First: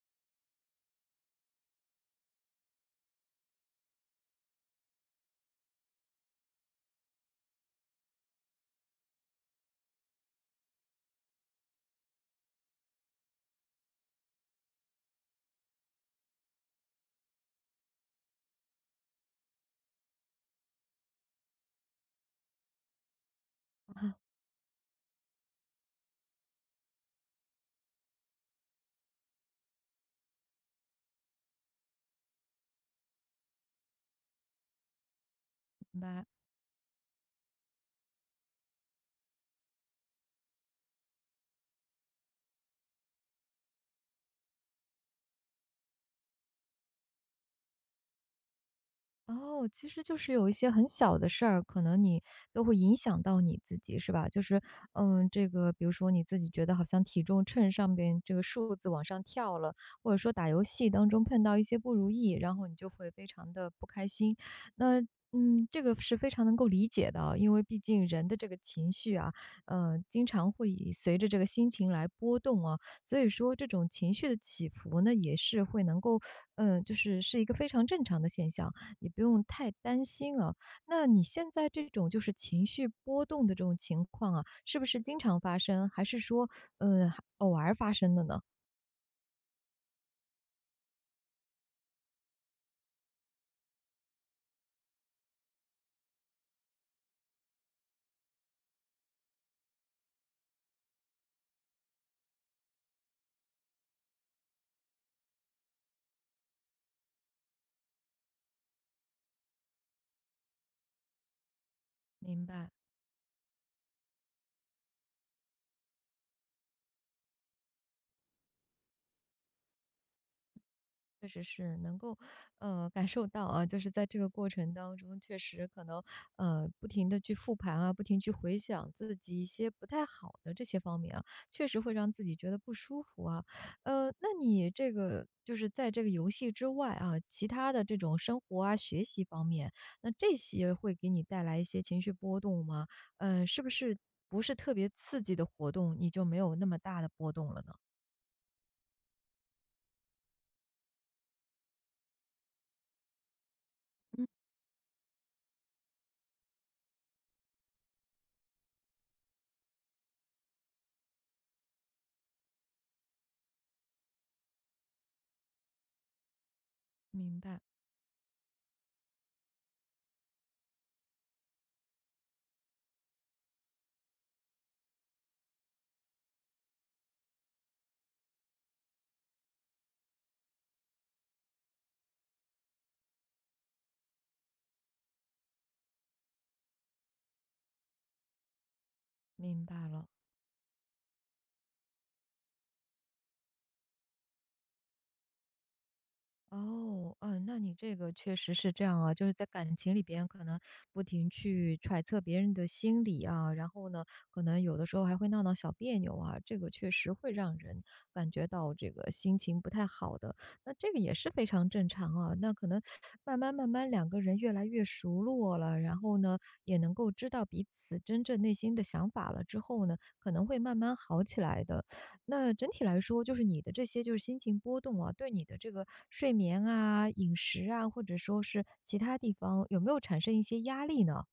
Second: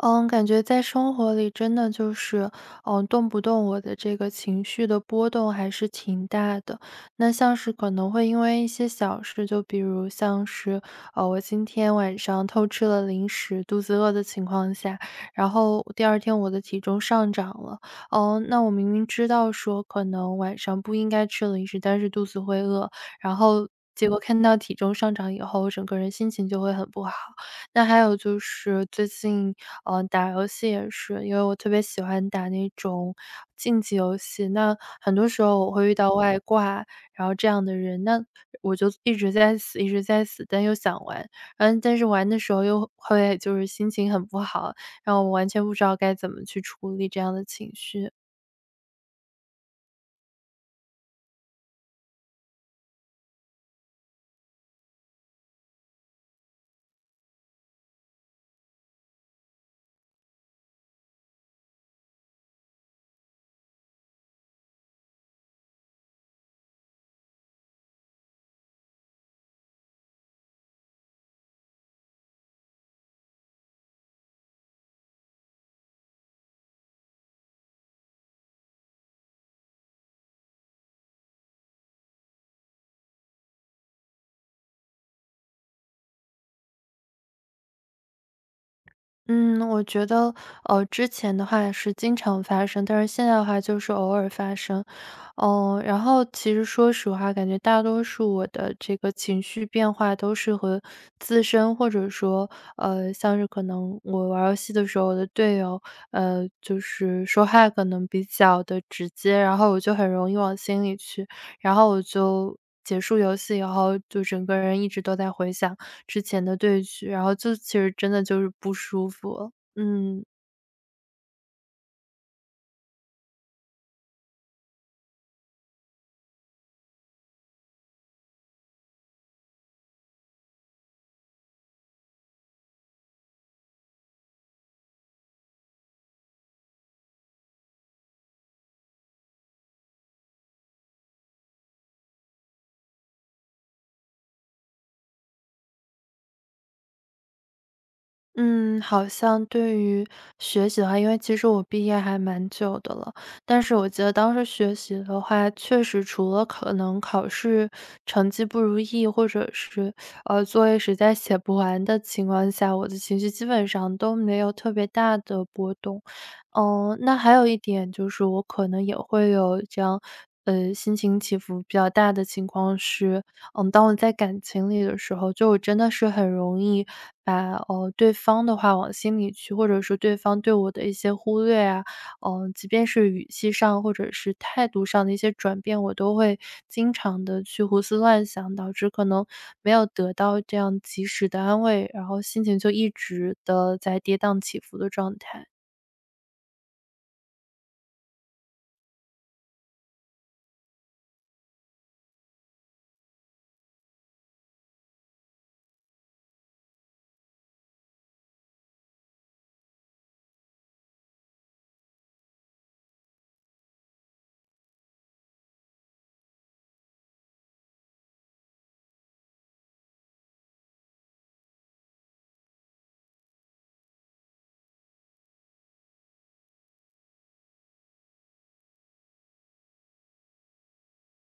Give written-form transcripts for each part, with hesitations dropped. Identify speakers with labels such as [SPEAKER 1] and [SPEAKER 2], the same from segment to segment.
[SPEAKER 1] 嗯，感觉在生活里真的就是，动不动我的这个情绪的波动还是挺大的。那像是可能会因为一些小事，就比如像是，我今天晚上偷吃了零食，肚子饿的情况下，然后第二天我的体重上涨了。哦，那我明明知道说可能晚上不应该吃零食，但是肚子会饿，然后结果看到体重上涨以后，我整个人心情就会很不好。那还有就是最近，打游戏也是，因为我特别喜欢打那种竞技游戏，那很多时候我会遇
[SPEAKER 2] 明
[SPEAKER 1] 到
[SPEAKER 2] 白。
[SPEAKER 1] 外挂，然后这样的人，那我就一直在死，一直在死，但又想玩，但是玩的时候又会就是心情很不好，然后我完全不知道该怎么去处理这样的情绪。
[SPEAKER 2] 哦，其实就是有一些很小的事儿，可能你都会影响到你自己，是吧？就是，这个，比如说你自己觉得好像体重秤上边这个数字往上跳了，或者说打游戏当中碰到一些不如意，然后你就会非常的不开心。那，这个是非常能够理解的啊，因为毕竟人的这个情绪啊，经常会以随着这个心情来波动啊，所以说这种情绪的起伏呢，也是会能够，就是是一个非常正常的现象。也不用太担心啊。那你现在这种就是情绪波动的这种情况啊，是不是经常发生，还是说，呃，偶尔发生的呢？
[SPEAKER 1] 嗯，我觉得，之前的话是经常发生，但是现在的话就是偶尔发生。嗯，然后其实说实话，感觉大多数我的这个情绪变化都是和自身或者说，像是可能我玩儿游戏的时候，我的队友，就是说话可能比较的直接，然后我就很容易往心里去。然后我
[SPEAKER 2] 明
[SPEAKER 1] 就
[SPEAKER 2] 白。
[SPEAKER 1] 结束游戏以后，就整个人一直都在回想之前的对局，然后就其实真的就是不舒服了嗯。
[SPEAKER 2] 确实是能够，感受到啊，就是在这个过程当中，确实可能，不停的去复盘啊，不停去回想自己一些不太好的这些方面啊，确实会让自己觉得不舒服啊。那你这个就是在这个游戏之外啊，其他的这种生活啊、学习方面，那这些会给你带来一些情绪波动吗？是不是不是特别刺激的活动，你就没有那么大的波动了呢？
[SPEAKER 1] 嗯，好像对于学习的话，因为其实我毕业还蛮久的了，但是我记得
[SPEAKER 2] 嗯，
[SPEAKER 1] 当时学习的话，确实除了可能考试成绩不如意，或者是作业实在写不完的情况下，我的情绪基本上都没有特别大的波动。嗯、那还
[SPEAKER 2] 明
[SPEAKER 1] 有一
[SPEAKER 2] 白，
[SPEAKER 1] 点就是，我可能也会有这样心情起伏比较大的情况是。嗯，当我在感情里的时候，就我真的是很容易把对方的话往心里去，或者说对方对我的一些忽略啊，嗯、即便是语气上或者是态度上的一些转变，我都会经常的去胡思乱想，导致可能
[SPEAKER 2] 明
[SPEAKER 1] 没
[SPEAKER 2] 白
[SPEAKER 1] 有
[SPEAKER 2] 了。
[SPEAKER 1] 得到这样及时的安慰，然后心情就一直的在跌宕起伏的状态。
[SPEAKER 2] 哦，嗯，那你这个确实是这样啊，就是在感情里边可能不停去揣测别人的心理啊，然后呢，可能有的时候还会闹闹小别扭啊，这个确实会让人感觉到这个心情不太好的，那这个也是非常正常啊。那可能慢慢慢慢两个人越来越熟络了，然后呢，也能够知道彼此真正内心的想法了之后呢，可能会慢慢好起来的。那整体来说，就是你的这些就是心情波动啊，对你的这个睡眠啊、饮食啊，或者说是其他地方，有没有产生一些压力呢？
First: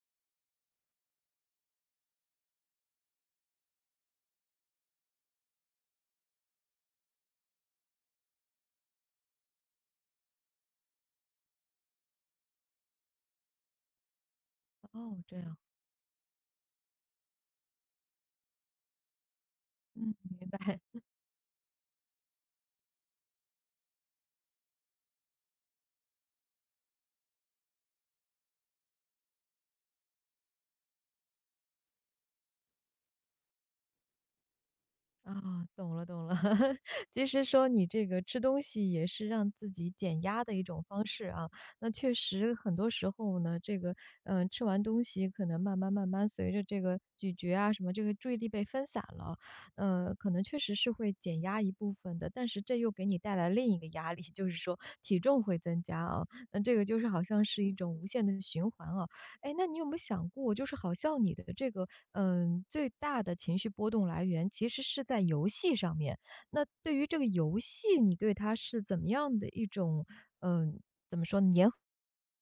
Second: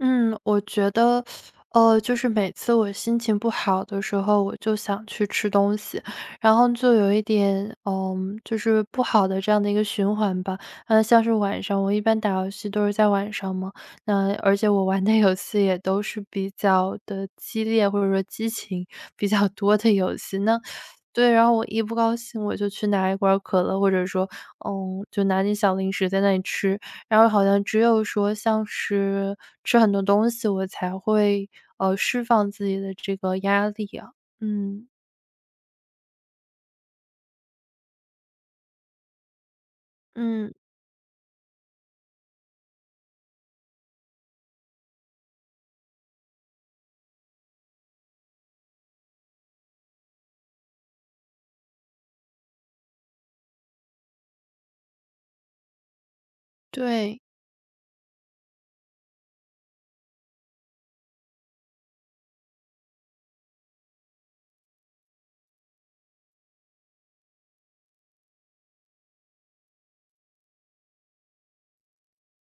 [SPEAKER 1] 嗯，我觉得，就是每次我心情不好的时候，我就想去吃东西，然后就有一点，就是不好的这样的一个循环吧。嗯，像是晚上，我一般打游戏都是在晚上嘛，那而且我玩的
[SPEAKER 2] 哦，
[SPEAKER 1] 游
[SPEAKER 2] 这样。
[SPEAKER 1] 戏也都是比较的激烈，或者说激情比较多的
[SPEAKER 2] 嗯，
[SPEAKER 1] 游戏。
[SPEAKER 2] 明
[SPEAKER 1] 那
[SPEAKER 2] 白。
[SPEAKER 1] 对，然后我一不高兴，我就去拿一罐可乐，或者说，就拿点小零食在那里吃，然后好像只有说像是吃很多东西，我才会，释放自己的这个压力啊。嗯。
[SPEAKER 2] 啊，懂了懂了。其实说你这个吃东西也是让自己减压
[SPEAKER 1] 嗯，
[SPEAKER 2] 的一种方式啊。那确实很多时候呢，这个吃完东西可能慢慢慢慢随着这个咀嚼啊什么，这个注意力被分散了，可能确实是会减压一部分的。但是这又给你带来另一个压力，就是说体重会增加啊。那这个就是好
[SPEAKER 1] 对。
[SPEAKER 2] 像是一种无限的循环啊。哎，那你有没有想过，就是好像你的这个，最大的情绪波动来源其实是在游戏上面。那对于这个游戏，你对它是怎么样的一种，嗯，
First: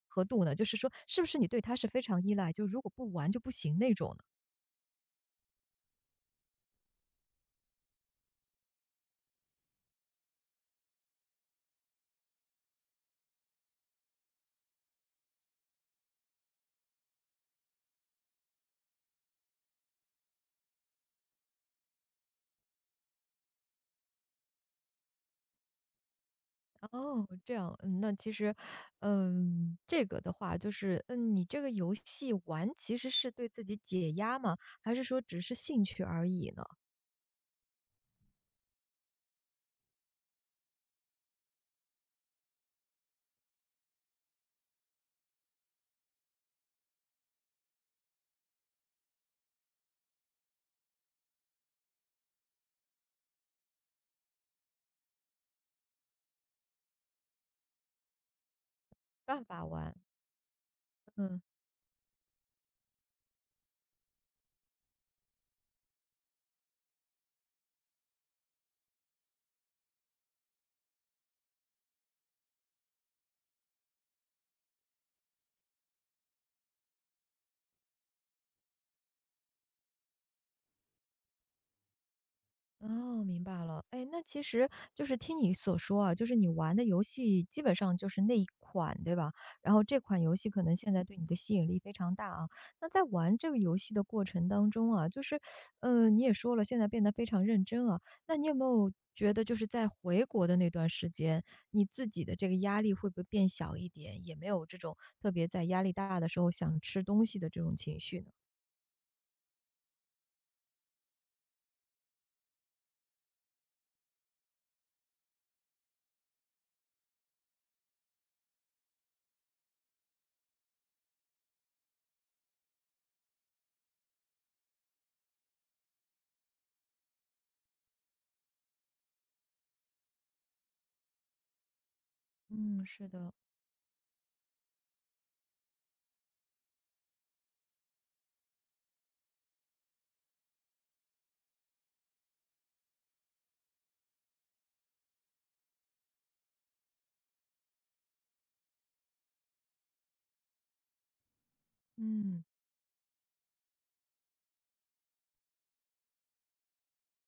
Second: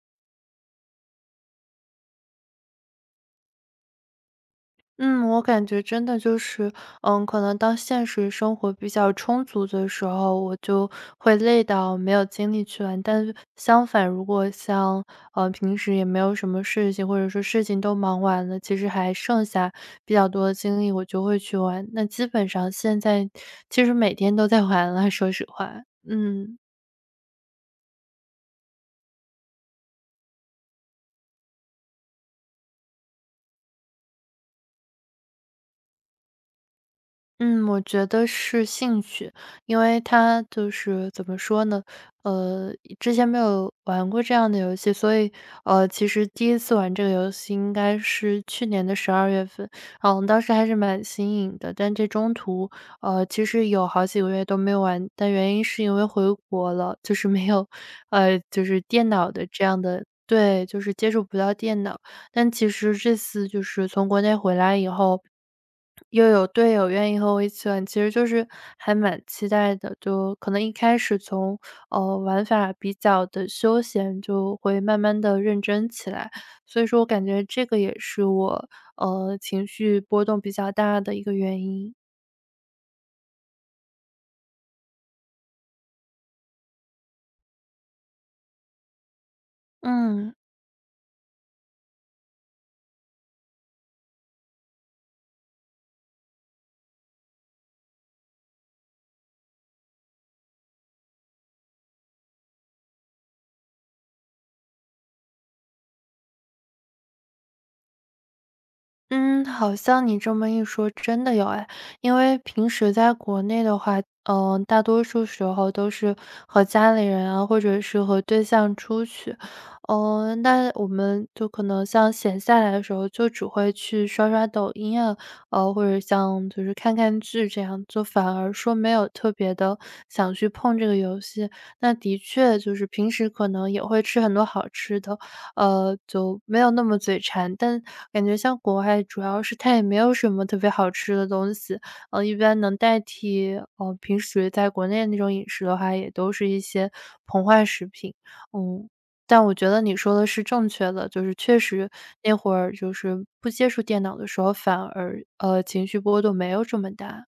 [SPEAKER 2] 和度呢？就是说，是不是你对它是非常依赖，就如果不玩就不行那种呢？
[SPEAKER 1] 嗯，我感觉真的就是，可能当现实生活比较充足的时候，我就会累到没有精力去玩。但是相反，如果像平时也没有什么事情，或者说事情都忙完了，其实还剩下比较多的精力，我就会去玩。那基本上现在其实每天都在玩了，说实话，嗯。
[SPEAKER 2] 哦，这样，嗯，那其实，这个的话，就是，你这个游戏玩其实是对自己解压吗？还是说只是兴趣而已呢？
[SPEAKER 1] 嗯，我觉得是兴趣，因为他就是怎么说呢，呃，之前没有玩过这样的游戏，所以其实第一次玩这个游戏应该是去年的12月份，嗯，我们当时还是蛮新颖的，但这中途其实有好几个月都没有玩，但原因是因为回国了，就是没有，就是电脑
[SPEAKER 2] 办
[SPEAKER 1] 的
[SPEAKER 2] 法
[SPEAKER 1] 这样
[SPEAKER 2] 玩，
[SPEAKER 1] 的。对，就是接触不
[SPEAKER 2] 嗯。
[SPEAKER 1] 到电脑，但其实这次就是从国内回来以后，又有队友愿意和我一起玩，其实就是还蛮期待的。就可能一开始从玩法比较的休闲，就会慢慢的认真起来。所以说我感觉这个也是我情绪波动比较大的一个原因。
[SPEAKER 2] 哦，明白了。哎，那其实就是听你所说啊，就是你玩的游戏基本上就是那一款，对吧？然后这款
[SPEAKER 1] 嗯。
[SPEAKER 2] 游戏可能现在对你的吸引力非常大啊。那在玩这个游戏的过程当中啊，就是，你也说了，现在变得非常认真啊。那你有没有觉得，就是在回国的那段时间，你自己的这个压力会不会变小一点？也没有这种特别在压力大的时候想吃东西的这种情绪呢？
[SPEAKER 1] 嗯，好像你这么一说，真的有哎。因为平时在国内的话，嗯，大多数时候都是和家里人啊，或者是和对象出去。嗯，那我们就可能像闲下来的时候，就只会去刷刷抖音啊，或者像就是看看剧这样，就反而说没有特别的想去碰这个游戏。那的确就
[SPEAKER 2] 嗯，
[SPEAKER 1] 是
[SPEAKER 2] 是
[SPEAKER 1] 平时
[SPEAKER 2] 的，
[SPEAKER 1] 可能也会吃很多好吃的，就没有那么嘴馋。但感觉像国外主要是它也没有什么特别好吃的东西，一般能代替，平时在国内那种饮食的话，也都是一些膨化食品。嗯，但我觉得你说的是正确的，就是确实那
[SPEAKER 2] 嗯。
[SPEAKER 1] 会儿就是不接触电脑的时候，反而，情绪波动没有这么大。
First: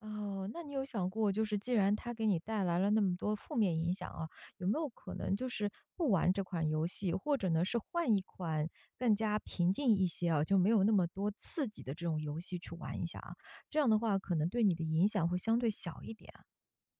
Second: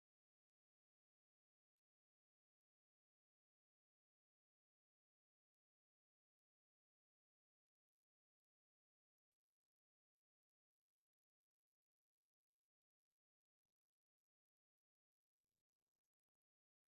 [SPEAKER 2] 哦，那你有想过，就是既然它给你带来了那么多负面影响啊，有没有可能就是不玩这款游戏，或者呢是换一款更加平静一些啊，就没有那么多刺激的这种游戏去玩一下啊？这样的话，可能对你的影响会相对小一点啊。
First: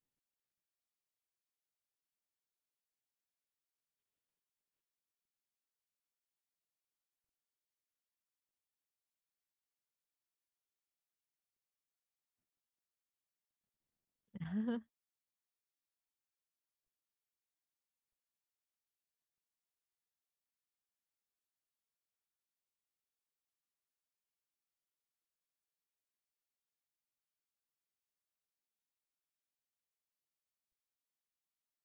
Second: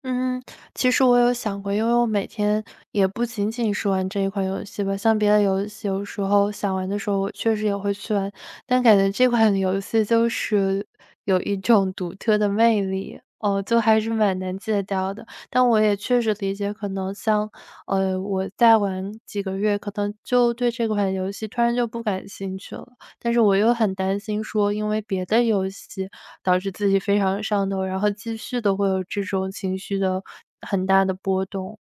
[SPEAKER 1] 嗯，其实我有想过，因为我每天也不仅仅是玩这一款游戏吧，像别的游戏，有时候想玩的时候，我确实也会去玩，但感觉这款游戏就是有一种独特的魅力，哦，就还是蛮难戒掉的。但我也确实理解，可能像我再玩几个月，可能就对这款游戏突然就不感兴趣了。但是我又很担心说，因为别的游戏导致自己非常上头，然后继续都会有这种情绪的很大的波动。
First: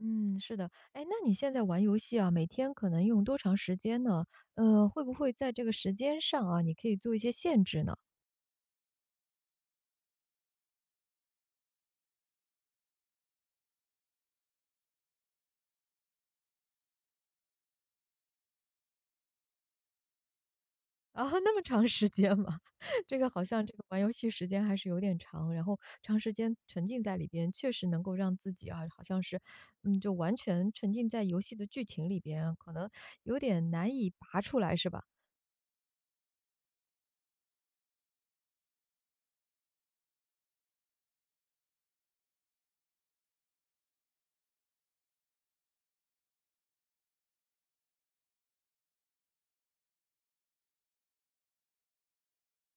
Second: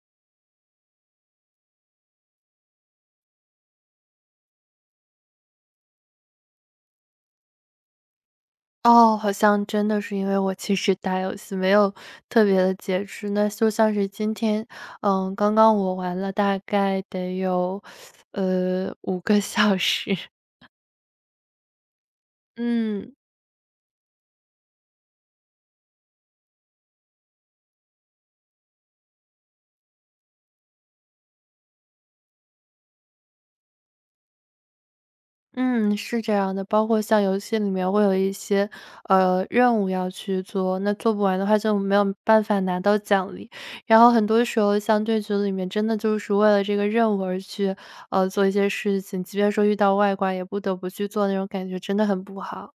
[SPEAKER 2] 嗯，是的。哎，那你现在玩游戏啊，每天可能用多长时间呢？会不会在这个时间上啊，你可以做一些限制呢？
[SPEAKER 1] 哦，好像真的是因为我其实打游戏没有特别的节制，那就像是今天，刚刚我玩了大概得有，5个小时。
[SPEAKER 2] 啊，那么长时间吗？
[SPEAKER 1] 嗯。
[SPEAKER 2] 这个好像这个玩游戏时间还是有点长，然后长时间沉浸在里边，确实能够让自己啊，好像是，就完全沉浸在游戏的剧情里边啊，可能有点难以拔出来，是吧？
[SPEAKER 1] 嗯，是这样的，包括像游戏里面会有一些任务要去做，那做不完的话就没有办法拿到奖励。然后很多时候，像对局里面真的就是为了这个任务而去做一些事情，即便说遇到外挂，也不得不去做，那种感觉真的很不好。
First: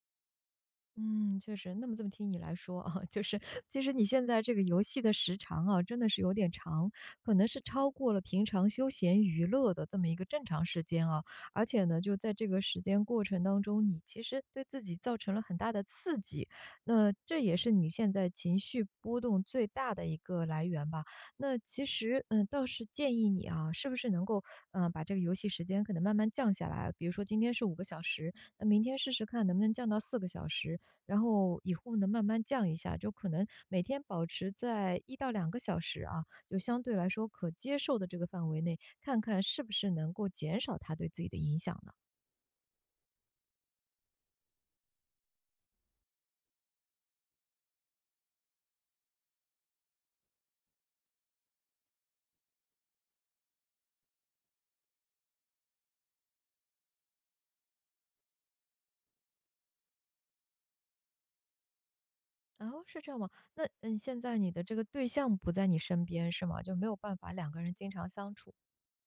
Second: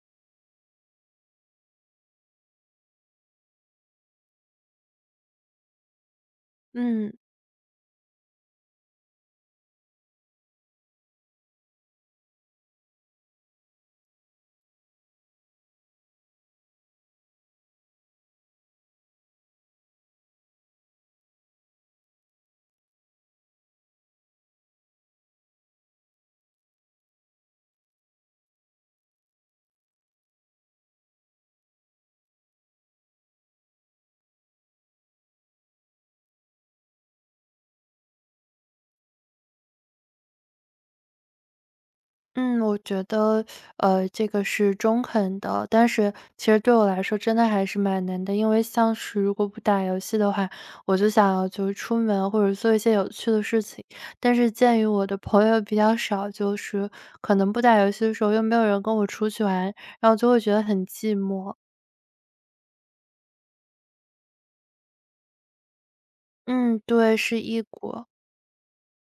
[SPEAKER 2] 嗯，确实。那么这么听你来说啊，就是其实你现在这个游戏的时长啊，真的是有点长，
[SPEAKER 1] 嗯。
[SPEAKER 2] 可能是超过了平常休闲娱乐的这么一个正常时间啊。而且呢，就在这个时间过程当中，你其实对自己造成了很大的刺激，那这也是你现在情绪波动最大的一个来源吧。那其实，倒是建议你啊，是不是能够，把这个游戏时间可能慢慢降下来啊，比如说今天是5个小时，那明天试试看能不能降到4个小时。然后以后呢，慢慢降一下，就可能每天保持在1到2个小时啊，就相对来说可接受的这个范围内，看看是不是能够减少它对自己的影响呢？
[SPEAKER 1] 嗯，我觉得，这个是中肯的，但是其实对我来说真的还是蛮难的，因为像是如果不打游戏的话，我就想要就是出门或者做一些有趣的事情，但是鉴于我的朋友比较少，就是可能不打游戏的时候又没有人跟我出去玩，然后就会觉得很寂寞。
[SPEAKER 2] 哦，是这样吗？那嗯，现在你的这个对象不在你身边是吗？就
[SPEAKER 1] 嗯，
[SPEAKER 2] 没有办
[SPEAKER 1] 对，
[SPEAKER 2] 法
[SPEAKER 1] 是
[SPEAKER 2] 两个
[SPEAKER 1] 异
[SPEAKER 2] 人经
[SPEAKER 1] 国，
[SPEAKER 2] 常相处。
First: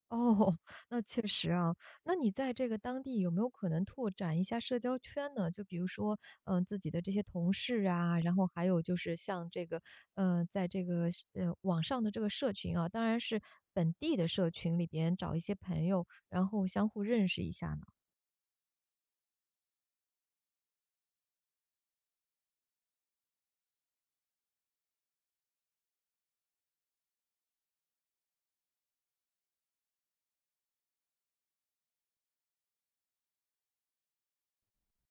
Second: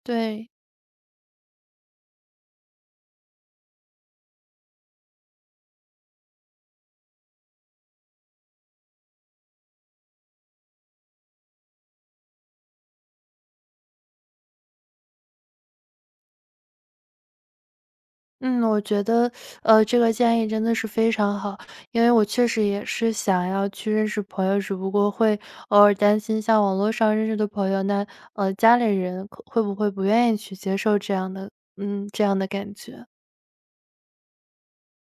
[SPEAKER 1] 对。
[SPEAKER 2] 哦，那确实啊。那你在这个当地有没有可能拓展一下社交圈呢？就比如说，嗯、自己的这些同事啊，然后还有就是像这个，在这个是网上的这个社群啊，当然是本地的社群里边找一些朋友，然后相互认识一下呢。
[SPEAKER 1] 嗯，我觉得，这个建议真的是非常好，因为我确实也是想要去认识朋友，只不过会偶尔担心像网络上认识的朋友，那家里人可会不会不愿意去接受这样的，嗯，这样的感觉。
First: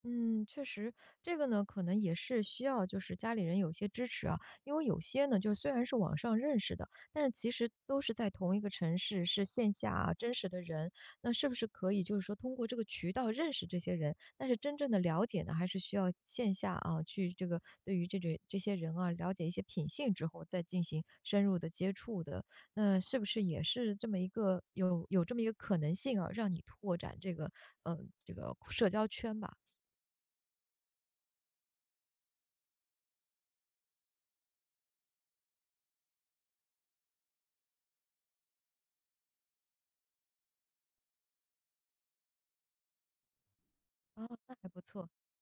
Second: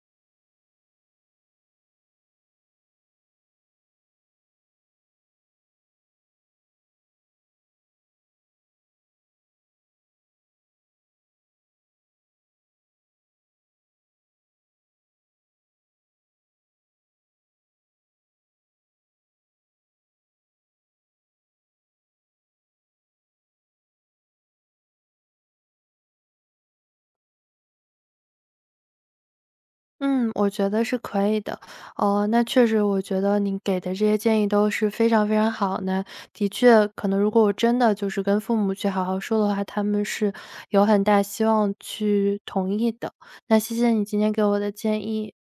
[SPEAKER 2] 嗯，确实，这个呢，可能也是需要就是家里人有些支持啊，因为有些呢，就虽然是网上认识的，但是其实都是在同一个城市，是线下啊真实的人，那是不是可以就是说通过这个渠道认识这些人，但是真正的了解呢，还是需要线下啊去这个对于这些人啊了解一些品性之后，再进行深入的接触的，那是不是也是这么一个有这么一个可能性啊，让你拓展这个嗯这个社交圈吧？
[SPEAKER 1] 嗯，我觉得是可以的。哦，那确实我觉得你给的这些建议都是非常非常好。那的确，可能如果我真的就是跟父母去好好说的话，他们是有很大希望去同意的。那谢谢你今天
[SPEAKER 2] 哦，
[SPEAKER 1] 给
[SPEAKER 2] 那
[SPEAKER 1] 我
[SPEAKER 2] 还
[SPEAKER 1] 的
[SPEAKER 2] 不
[SPEAKER 1] 建
[SPEAKER 2] 错。
[SPEAKER 1] 议。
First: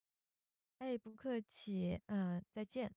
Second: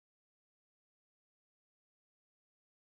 [SPEAKER 2] 哎，不客气，嗯，再见。